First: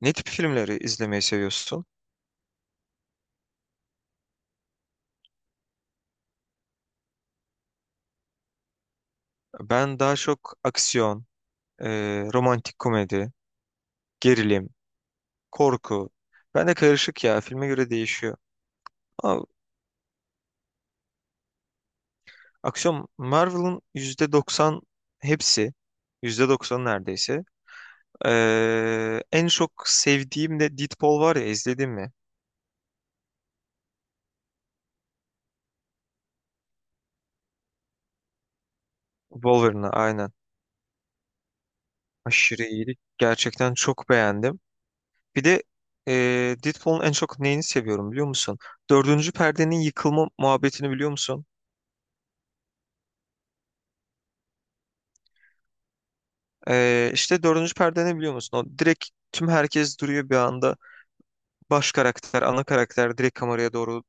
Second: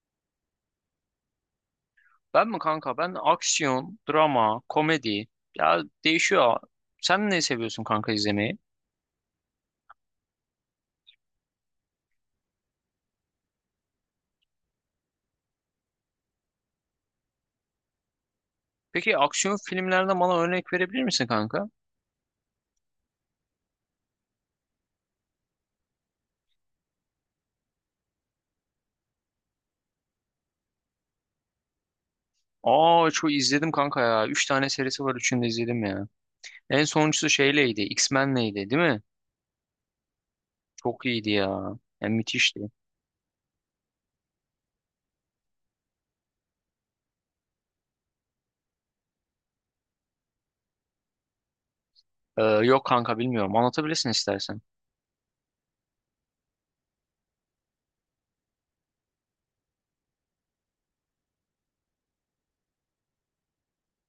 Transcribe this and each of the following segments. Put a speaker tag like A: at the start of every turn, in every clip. A: Ne tip filmleri izlemeyi seviyorsun?
B: Ben mi kanka? Ben aksiyon, drama, komedi. Ya değişiyor. Sen ne seviyorsun kanka izlemeyi?
A: Ben daha çok aksiyon, e, romantik komedi, gerilim, korku. Ben de karışık ya. Filme göre değişiyor.
B: Peki
A: Ama
B: aksiyon filmlerden bana örnek verebilir misin kanka?
A: aksiyon Marvel'ın %90 hepsi. Yüzde doksan neredeyse. En çok sevdiğim de Deadpool var ya, izledin mi?
B: Aa çok izledim kanka ya. Üç tane serisi var. Üçünü de izledim ya. En sonuncusu şeyleydi. X-Men'leydi değil mi?
A: Wolverine'ı aynen.
B: Çok iyiydi ya. Yani müthişti.
A: Aşırı iyiydi. Gerçekten çok beğendim. Bir de e, Deadpool'un en çok neyini seviyorum biliyor musun? Dördüncü perdenin yıkılma muhabbetini biliyor musun?
B: Yok kanka bilmiyorum. Anlatabilirsin istersen.
A: İşte dördüncü perde ne biliyor musun? O direkt tüm herkes duruyor bir anda. Baş karakter, ana karakter direkt kameraya doğru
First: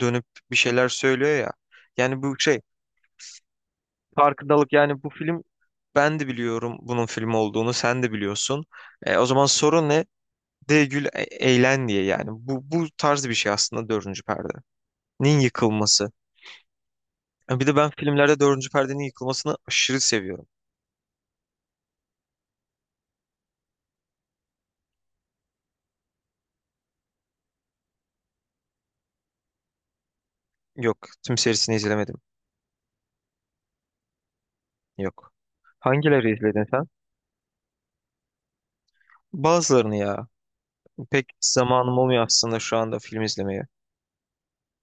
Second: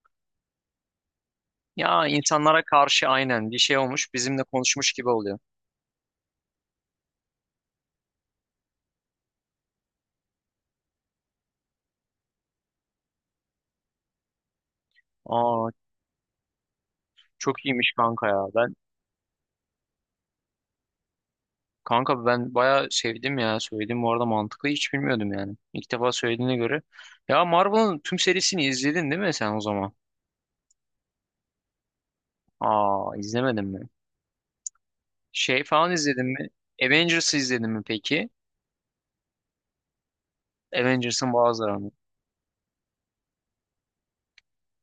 A: dönüp bir şeyler söylüyor ya.
B: Ya
A: Yani bu şey,
B: insanlara karşı aynen bir şey olmuş. Bizimle
A: farkındalık.
B: konuşmuş
A: Yani
B: gibi
A: bu
B: oluyor.
A: film, ben de biliyorum bunun film olduğunu, sen de biliyorsun. O zaman sorun ne? De gül, eğlen diye yani. Bu tarz bir şey aslında dördüncü perdenin
B: Aa
A: yıkılması. Yani
B: çok
A: bir de ben
B: iyiymiş kanka
A: filmlerde
B: ya.
A: dördüncü
B: Ben
A: perdenin yıkılmasını aşırı seviyorum.
B: kanka ben bayağı sevdim ya. Söyledim bu arada mantıklı hiç bilmiyordum yani. İlk defa söylediğine göre. Ya Marvel'ın tüm serisini izledin değil mi sen o zaman?
A: Yok, tüm serisini izlemedim.
B: Aa izlemedin mi?
A: Yok.
B: Şey falan izledin
A: Hangileri
B: mi?
A: izledin sen?
B: Avengers'ı izledin mi peki?
A: Bazılarını ya. Pek
B: Avengers'ın bazılarını.
A: zamanım olmuyor aslında şu anda film izlemeye.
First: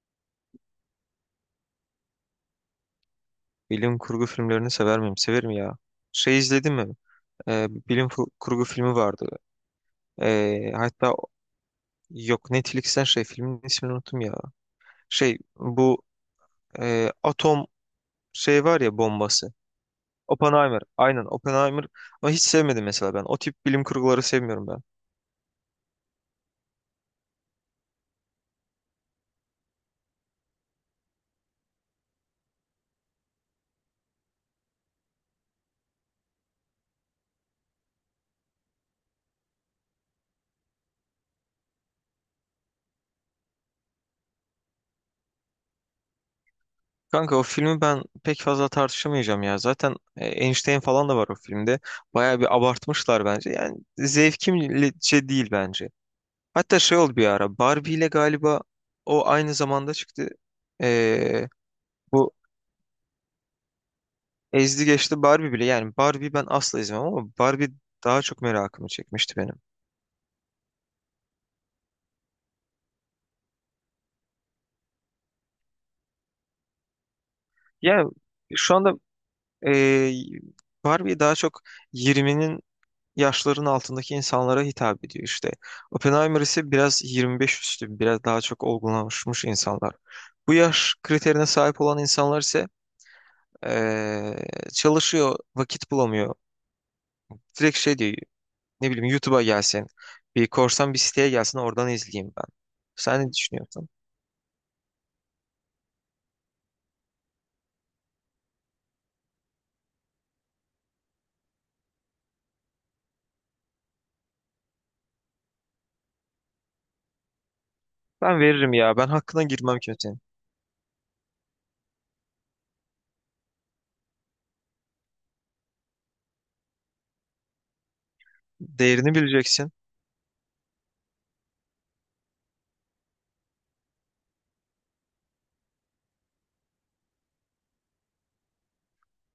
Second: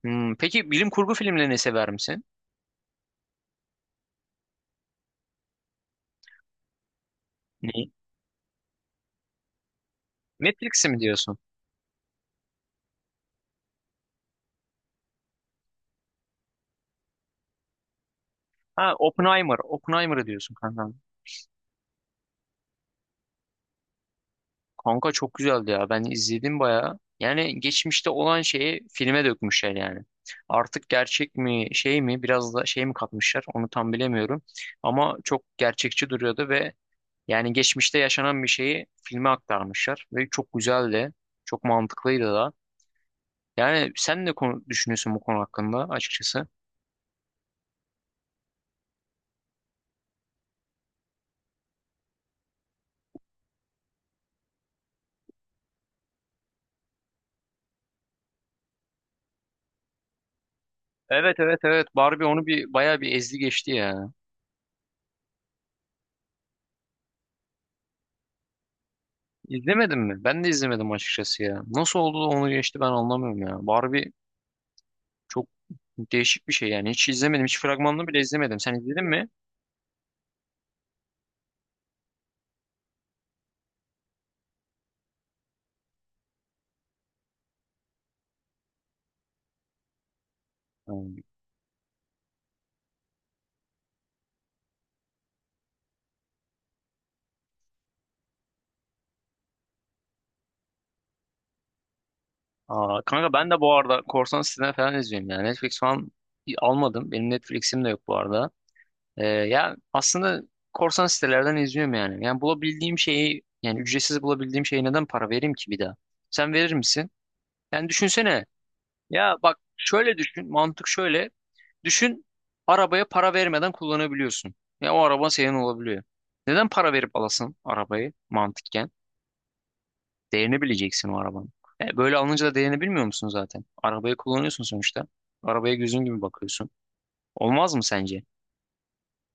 B: Hmm, peki bilim kurgu filmlerini sever misin?
A: Bilim kurgu filmlerini sever miyim? Severim ya. Şey izledin mi?
B: Neyi?
A: Bilim kurgu filmi vardı.
B: Matrix'i mi
A: Hatta
B: diyorsun?
A: yok, Netflix'ten şey, filmin ismini unuttum ya. Şey, bu, atom şey var
B: Ha
A: ya, bombası.
B: Oppenheimer. Oppenheimer'ı diyorsun
A: Oppenheimer.
B: kanka.
A: Aynen, Oppenheimer. Ama hiç sevmedim mesela ben. O tip bilim kurguları sevmiyorum ben.
B: Kanka çok güzeldi ya. Ben izledim bayağı. Yani geçmişte olan şeyi filme dökmüşler yani. Artık gerçek mi şey mi biraz da şey mi katmışlar onu tam bilemiyorum. Ama çok gerçekçi duruyordu ve yani geçmişte yaşanan bir şeyi filme aktarmışlar. Ve çok güzeldi. Çok mantıklıydı da. Yani sen ne konu düşünüyorsun bu konu hakkında açıkçası?
A: Kanka, o filmi ben pek fazla tartışamayacağım ya. Zaten Einstein falan da var o filmde. Bayağı bir abartmışlar bence. Yani zevkimce değil bence. Hatta şey oldu bir ara. Barbie ile galiba o aynı zamanda çıktı.
B: Evet
A: Ee,
B: evet evet Barbie
A: Bu
B: onu bir bayağı bir ezdi geçti ya.
A: ezdi geçti Barbie bile. Yani Barbie ben asla izlemem ama Barbie daha çok merakımı çekmişti benim.
B: İzlemedin mi? Ben de izlemedim açıkçası ya. Nasıl oldu da onu geçti ben anlamıyorum ya. Barbie çok değişik bir şey yani. Hiç izlemedim. Hiç fragmanını
A: Yani
B: bile izlemedim. Sen
A: şu anda
B: izledin mi?
A: ee, Barbie daha çok 20'nin yaşların altındaki insanlara hitap ediyor işte. Oppenheimer ise biraz 25 üstü, biraz daha çok olgunlaşmış insanlar. Bu yaş
B: Hmm.
A: kriterine sahip olan insanlar ise ee, çalışıyor, vakit bulamıyor. Direkt şey diyor. Ne bileyim, YouTube'a gelsin. Bir korsan bir siteye gelsin, oradan izleyeyim ben.
B: Aa,
A: Sen ne
B: kanka ben de bu
A: düşünüyorsun?
B: arada korsan siteden falan izliyorum yani. Netflix falan almadım. Benim Netflix'im de yok bu arada. Ya aslında korsan sitelerden izliyorum yani. Yani bulabildiğim şeyi yani ücretsiz bulabildiğim şeye neden para vereyim ki bir daha? Sen verir misin? Yani
A: Ben
B: düşünsene.
A: veririm ya. Ben
B: Ya
A: hakkına
B: bak
A: girmem
B: şöyle
A: kimsenin.
B: düşün. Mantık şöyle. Düşün arabaya para vermeden kullanabiliyorsun. Ya o araba senin olabiliyor. Neden para verip alasın arabayı mantıken?
A: Değerini bileceksin.
B: Değerini bileceksin o arabanın. E, böyle alınca da değerini bilmiyor musun zaten? Arabayı kullanıyorsun sonuçta. Arabaya gözün gibi bakıyorsun. Olmaz mı sence?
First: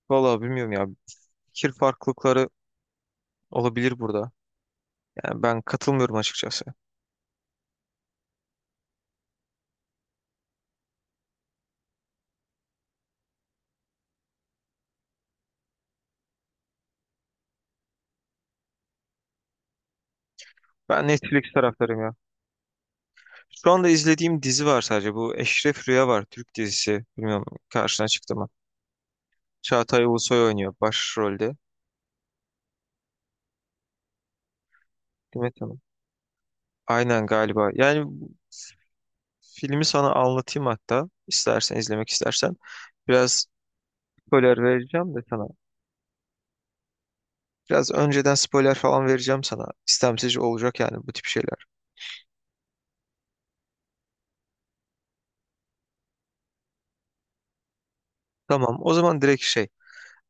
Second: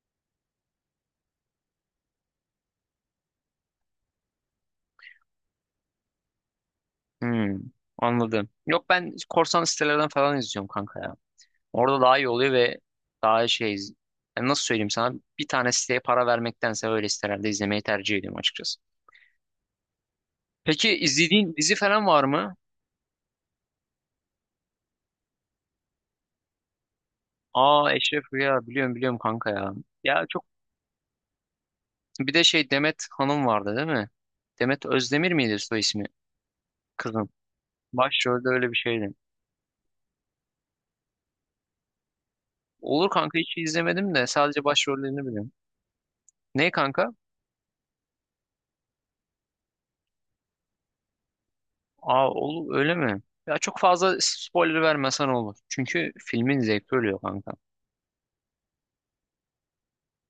A: Vallahi bilmiyorum ya. Fikir farklılıkları olabilir burada. Yani ben katılmıyorum açıkçası.
B: Hmm, anladım. Yok ben korsan sitelerden falan izliyorum kanka ya. Orada daha iyi oluyor ve daha şey yani nasıl söyleyeyim sana bir tane siteye para vermektense öyle sitelerde izlemeyi tercih ediyorum açıkçası. Peki
A: Ben Netflix
B: izlediğin dizi
A: taraftarıyım
B: falan
A: ya.
B: var mı?
A: Şu anda izlediğim dizi var sadece. Bu Eşref Rüya var. Türk dizisi. Bilmiyorum,
B: Aa
A: karşına
B: Eşref
A: çıktı mı?
B: Rüya biliyorum kanka ya.
A: Çağatay
B: Ya çok
A: Ulusoy oynuyor başrolde.
B: bir de şey Demet Hanım vardı değil mi? Demet Özdemir miydi
A: Demet
B: soy
A: Hanım.
B: ismi?
A: Aynen
B: Kızın.
A: galiba. Yani bu
B: Başrolde öyle bir şeydi.
A: filmi sana anlatayım hatta. İstersen, izlemek istersen.
B: Olur kanka
A: Biraz
B: hiç izlemedim de sadece
A: spoiler vereceğim de
B: başrollerini
A: sana.
B: biliyorum. Ne kanka?
A: Biraz önceden spoiler falan vereceğim sana. İstemsiz olacak yani bu tip şeyler.
B: Aa olur öyle mi? Ya çok fazla spoiler vermesen olur. Çünkü filmin zevki ölüyor kanka.
A: Tamam, o zaman direkt şey.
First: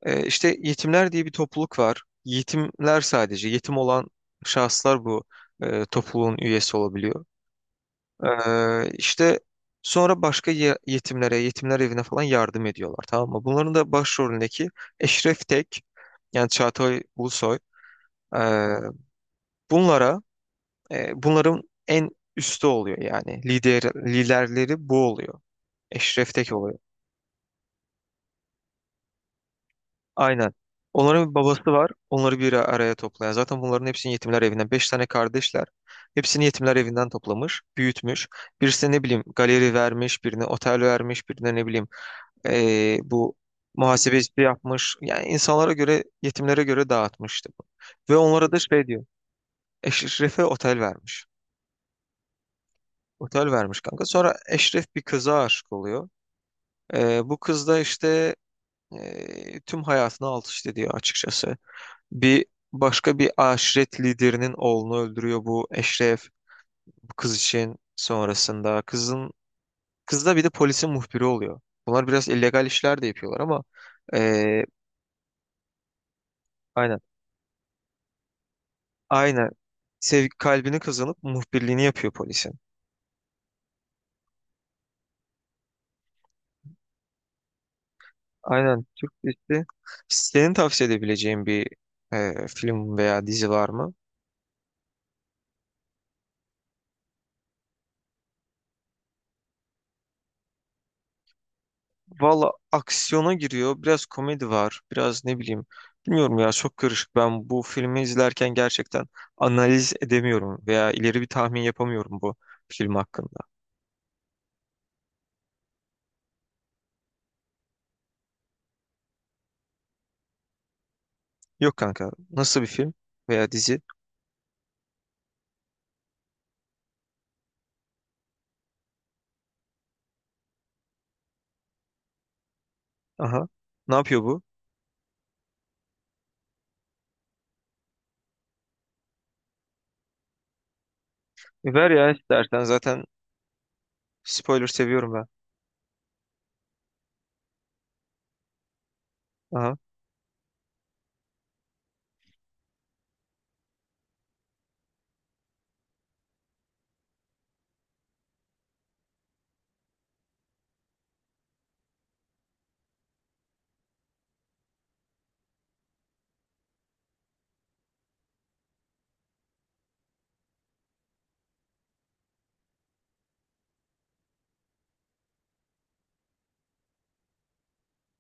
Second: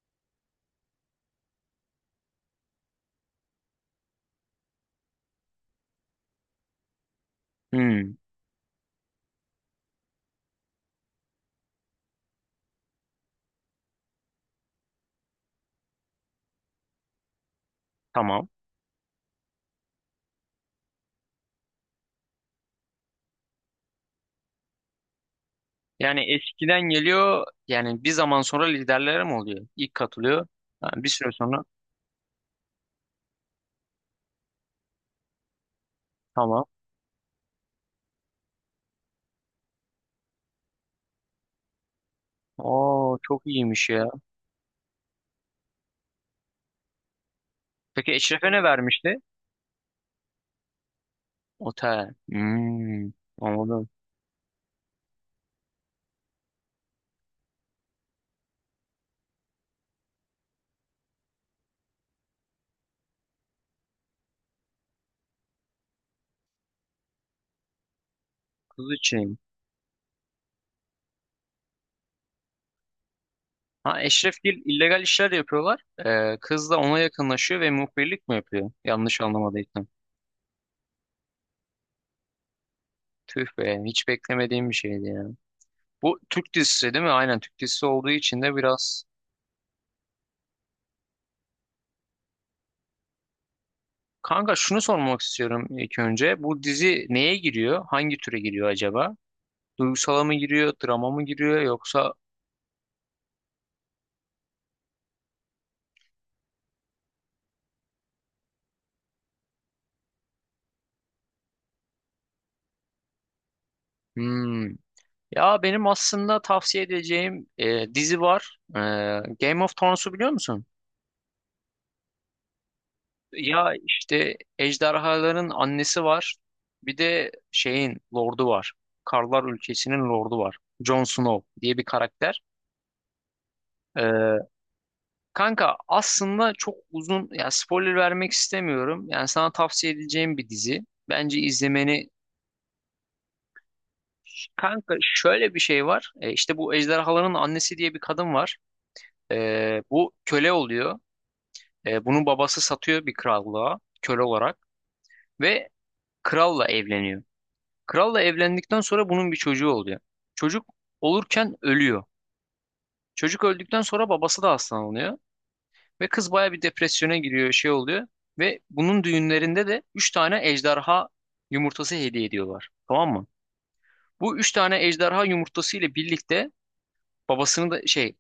A: İşte yetimler diye bir topluluk var. Yetimler sadece. Yetim olan şahıslar bu topluluğun üyesi olabiliyor.
B: Hmm,
A: İşte sonra başka yetimlere, yetimler evine falan yardım ediyorlar, tamam mı? Bunların da başrolündeki Eşref Tek, yani Çağatay Ulusoy. ee,
B: tamam.
A: bunlara bunların en üstü oluyor yani. Lider, liderleri bu oluyor. Eşref
B: Yani
A: Tek oluyor.
B: eskiden geliyor yani bir zaman sonra liderlere mi oluyor? İlk katılıyor.
A: Aynen.
B: Ha, bir süre
A: Onların bir
B: sonra
A: babası var. Onları bir araya toplayan. Zaten bunların hepsini yetimler evinden. Beş tane kardeşler. Hepsini
B: tamam.
A: yetimler evinden toplamış, büyütmüş. Birisine ne bileyim galeri vermiş, birine otel vermiş, birine ne bileyim e,
B: Oo
A: bu
B: çok iyiymiş ya.
A: muhasebeci yapmış. Yani insanlara göre, yetimlere göre dağıtmıştı bu.
B: Peki
A: Ve
B: Eşref'e
A: onlara da
B: ne
A: şey diyor.
B: vermişti?
A: Eşref'e otel vermiş.
B: Otel. Hmm,
A: Otel vermiş
B: anladım.
A: kanka. Sonra Eşref bir kıza aşık oluyor. Bu kız da işte tüm hayatını alt üst ediyor açıkçası. Bir Başka bir aşiret liderinin oğlunu öldürüyor bu Eşref, bu kız için sonrasında.
B: Kız için.
A: Kız da bir de polisin muhbiri oluyor. Bunlar biraz illegal işler de yapıyorlar ama
B: Ha Eşrefgil
A: e,
B: illegal işler yapıyorlar. Kız da ona
A: aynen
B: yakınlaşıyor ve muhbirlik mi yapıyor? Yanlış
A: aynen,
B: anlamadıysam.
A: sev kalbini kazanıp muhbirliğini yapıyor polisin.
B: Tüh be hiç beklemediğim bir şeydi ya. Bu Türk dizisi değil mi? Aynen Türk dizisi olduğu için de
A: Aynen,
B: biraz...
A: Türk dizisi. Senin tavsiye edebileceğin bir film veya dizi var mı?
B: Kanka şunu sormak istiyorum ilk önce. Bu dizi neye giriyor? Hangi türe giriyor acaba? Duygusala mı giriyor? Drama mı giriyor? Yoksa...
A: Valla aksiyona giriyor. Biraz komedi var. Biraz ne bileyim. Bilmiyorum ya, çok karışık. Ben bu filmi izlerken gerçekten analiz edemiyorum veya ileri bir tahmin yapamıyorum bu film hakkında.
B: Hmm. Ya benim aslında tavsiye edeceğim dizi var. Game of Thrones'u biliyor musun?
A: Yok kanka. Nasıl bir film veya
B: Ya
A: dizi?
B: işte ejderhaların annesi var. Bir de şeyin lordu var. Karlar ülkesinin lordu var. Jon Snow diye bir karakter.
A: Aha. Ne yapıyor
B: Ee,
A: bu?
B: Kanka aslında çok uzun ya spoiler vermek istemiyorum. Yani sana tavsiye edeceğim bir dizi. Bence
A: E ver
B: izlemeni
A: ya istersen. Zaten spoiler
B: kanka
A: seviyorum ben.
B: şöyle bir şey var. İşte bu ejderhaların annesi diye bir kadın var.
A: Aha.
B: Bu köle oluyor. Bunun babası satıyor bir krallığa köle olarak ve kralla evleniyor. Kralla evlendikten sonra bunun bir çocuğu oluyor. Çocuk olurken ölüyor. Çocuk öldükten sonra babası da hastalanıyor. Ve kız baya bir depresyona giriyor, şey oluyor. Ve bunun düğünlerinde de 3 tane ejderha yumurtası hediye ediyorlar. Tamam mı? Bu 3 tane ejderha yumurtası ile birlikte babasını da şey,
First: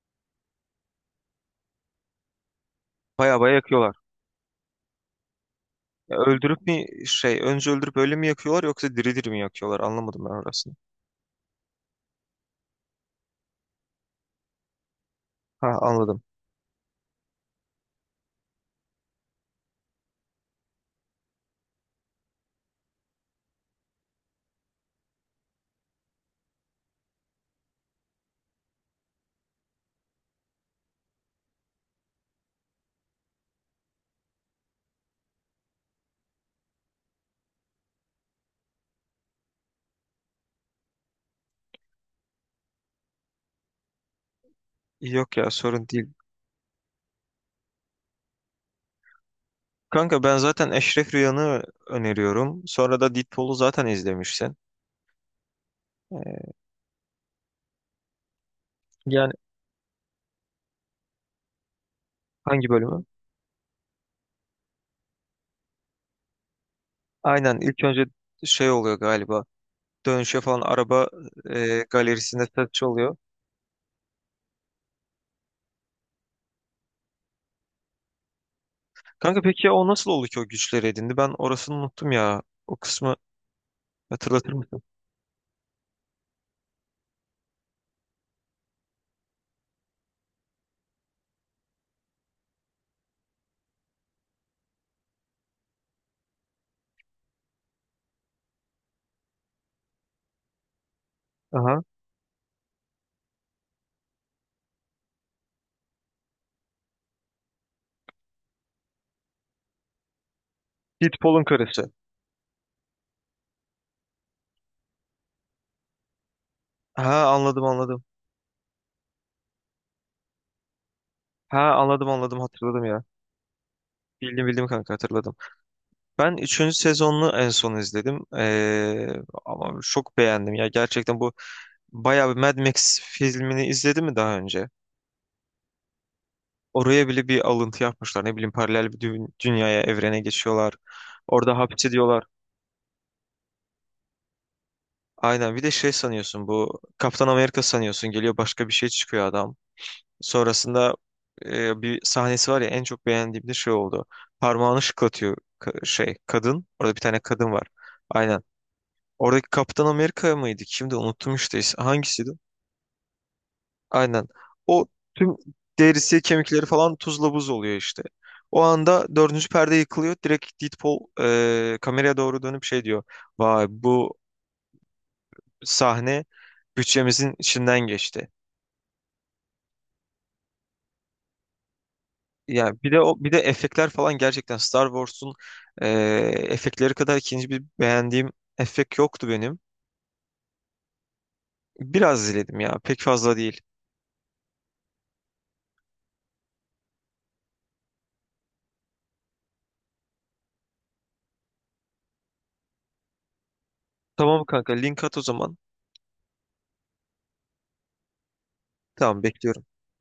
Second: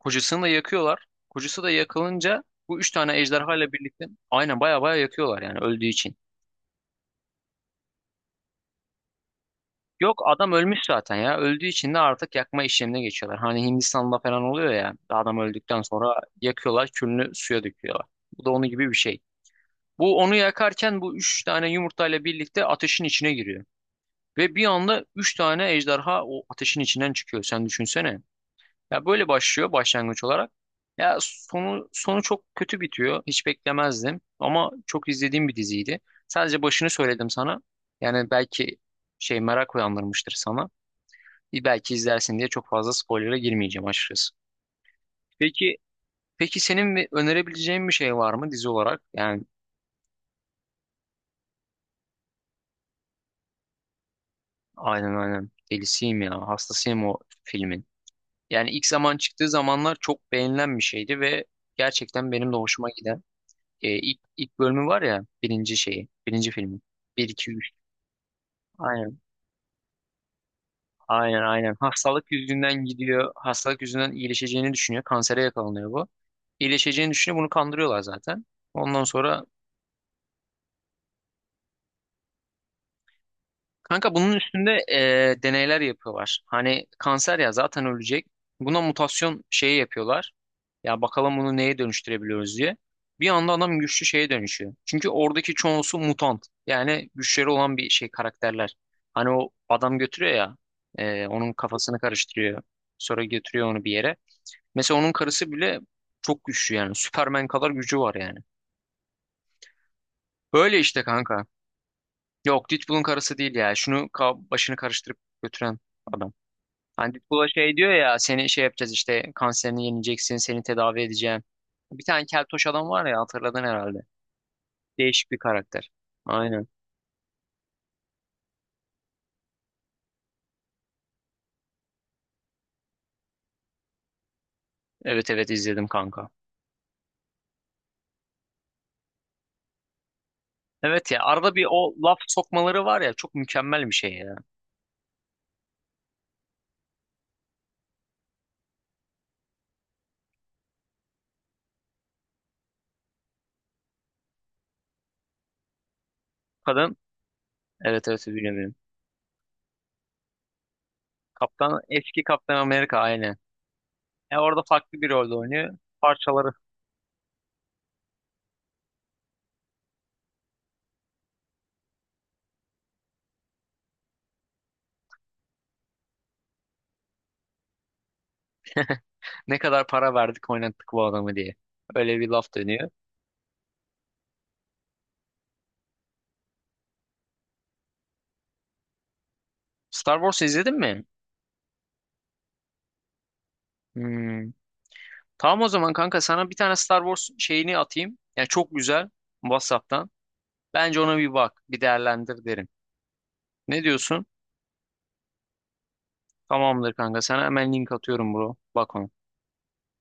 B: kocasını da yakıyorlar. Kocası da yakılınca bu 3 tane
A: Baya baya
B: ejderha ile
A: yakıyorlar.
B: birlikte aynen baya baya yakıyorlar yani öldüğü için.
A: Ya öldürüp mi, şey, önce öldürüp öyle mi yakıyorlar yoksa diri diri mi yakıyorlar?
B: Yok
A: Anlamadım ben
B: adam
A: orasını.
B: ölmüş zaten ya. Öldüğü için de artık yakma işlemine geçiyorlar. Hani Hindistan'da falan oluyor ya. Adam
A: Ha,
B: öldükten sonra
A: anladım.
B: yakıyorlar, külünü suya döküyorlar. Bu da onun gibi bir şey. Bu onu yakarken bu üç tane yumurtayla birlikte ateşin içine giriyor. Ve bir anda üç tane ejderha o ateşin içinden çıkıyor. Sen düşünsene. Ya böyle başlıyor başlangıç olarak. Ya sonu çok kötü bitiyor. Hiç beklemezdim. Ama çok izlediğim bir diziydi. Sadece başını söyledim sana. Yani belki şey merak uyandırmıştır sana. Bir belki izlersin diye çok fazla spoiler'a girmeyeceğim açıkçası.
A: Yok ya,
B: Peki
A: sorun değil.
B: peki senin bir önerebileceğin bir şey var mı dizi olarak? Yani
A: Kanka ben zaten Eşref Rüyan'ı öneriyorum. Sonra da Deadpool'u zaten izlemişsin.
B: aynen aynen delisiyim ya
A: Ee,
B: hastasıyım o filmin. Yani ilk zaman
A: Yani
B: çıktığı zamanlar çok beğenilen bir şeydi ve gerçekten benim de
A: hangi
B: hoşuma
A: bölümü?
B: giden ilk bölümü var ya birinci şeyi birinci filmi. Bir 2
A: Aynen
B: 3.
A: ilk önce şey oluyor
B: Aynen
A: galiba. Dönüşe falan araba,
B: aynen aynen hastalık
A: galerisinde satış
B: yüzünden
A: oluyor.
B: gidiyor hastalık yüzünden iyileşeceğini düşünüyor kansere yakalanıyor bu. İyileşeceğini düşünüyor bunu kandırıyorlar zaten. Ondan
A: Kanka
B: sonra
A: peki ya o nasıl oldu ki o güçleri edindi? Ben orasını unuttum ya. O kısmı
B: kanka bunun
A: hatırlatır
B: üstünde
A: mısın?
B: deneyler yapıyorlar. Hani kanser ya zaten ölecek. Buna mutasyon şeyi yapıyorlar. Ya bakalım bunu neye dönüştürebiliyoruz diye. Bir anda adam güçlü şeye dönüşüyor. Çünkü oradaki çoğusu mutant. Yani güçleri olan bir şey karakterler. Hani o adam götürüyor ya onun
A: Aha.
B: kafasını karıştırıyor. Sonra götürüyor onu bir yere. Mesela onun karısı bile çok güçlü yani. Superman kadar gücü var yani. Böyle işte
A: Deadpool'un
B: kanka.
A: karısı.
B: Yok Deadpool'un karısı değil ya. Şunu ka- başını karıştırıp götüren adam. Hani
A: Ha,
B: Deadpool'a
A: anladım
B: şey diyor
A: anladım.
B: ya seni şey yapacağız işte kanserini yeneceksin seni tedavi edeceğim.
A: Ha,
B: Bir
A: anladım
B: tane
A: anladım,
B: keltoş
A: hatırladım
B: adam
A: ya.
B: var ya hatırladın herhalde.
A: Bildim bildim kanka,
B: Değişik
A: hatırladım.
B: bir karakter.
A: Ben
B: Aynen.
A: üçüncü sezonunu en son izledim. Ama çok beğendim ya. Gerçekten bu, bayağı bir. Mad Max filmini izledi mi daha önce?
B: Evet evet izledim kanka.
A: Oraya bile bir alıntı yapmışlar. Ne bileyim, paralel bir dünyaya, evrene geçiyorlar.
B: Evet ya arada
A: Orada
B: bir
A: hapse
B: o laf
A: diyorlar.
B: sokmaları var ya çok mükemmel bir şey ya.
A: Aynen, bir de şey sanıyorsun, bu Kaptan Amerika sanıyorsun, geliyor başka bir şey çıkıyor adam. Sonrasında bir sahnesi var ya, en çok beğendiğim de şey oldu. Parmağını şıklatıyor kadın. Orada
B: Kadın
A: bir tane kadın var.
B: evet evet
A: Aynen.
B: biliyorum.
A: Oradaki Kaptan Amerika mıydı? Kimdi? Unuttum işte.
B: Kaptan eski
A: Hangisiydi?
B: Kaptan Amerika aynen.
A: Aynen.
B: E orada
A: O,
B: farklı bir rolde
A: tüm
B: oynuyor.
A: derisi,
B: Parçaları
A: kemikleri falan tuzla buz oluyor işte. O anda dördüncü perde yıkılıyor. Direkt Deadpool kameraya doğru dönüp şey diyor. Vay, bu sahne bütçemizin içinden geçti.
B: ne kadar para verdik oynattık bu adamı diye. Öyle bir laf
A: Yani
B: dönüyor.
A: bir de o, bir de efektler falan, gerçekten Star Wars'un e, efektleri kadar ikinci bir beğendiğim efekt yoktu benim.
B: Star Wars izledin mi?
A: Biraz izledim ya. Pek fazla değil.
B: Hmm. Tamam o zaman kanka sana bir tane Star Wars şeyini atayım. Yani çok güzel WhatsApp'tan. Bence ona bir bak, bir değerlendir derim. Ne diyorsun?
A: Tamam kanka, link at o zaman.
B: Tamamdır kanka. Sana hemen link atıyorum bro. Bak ona.
A: Tamam, bekliyorum.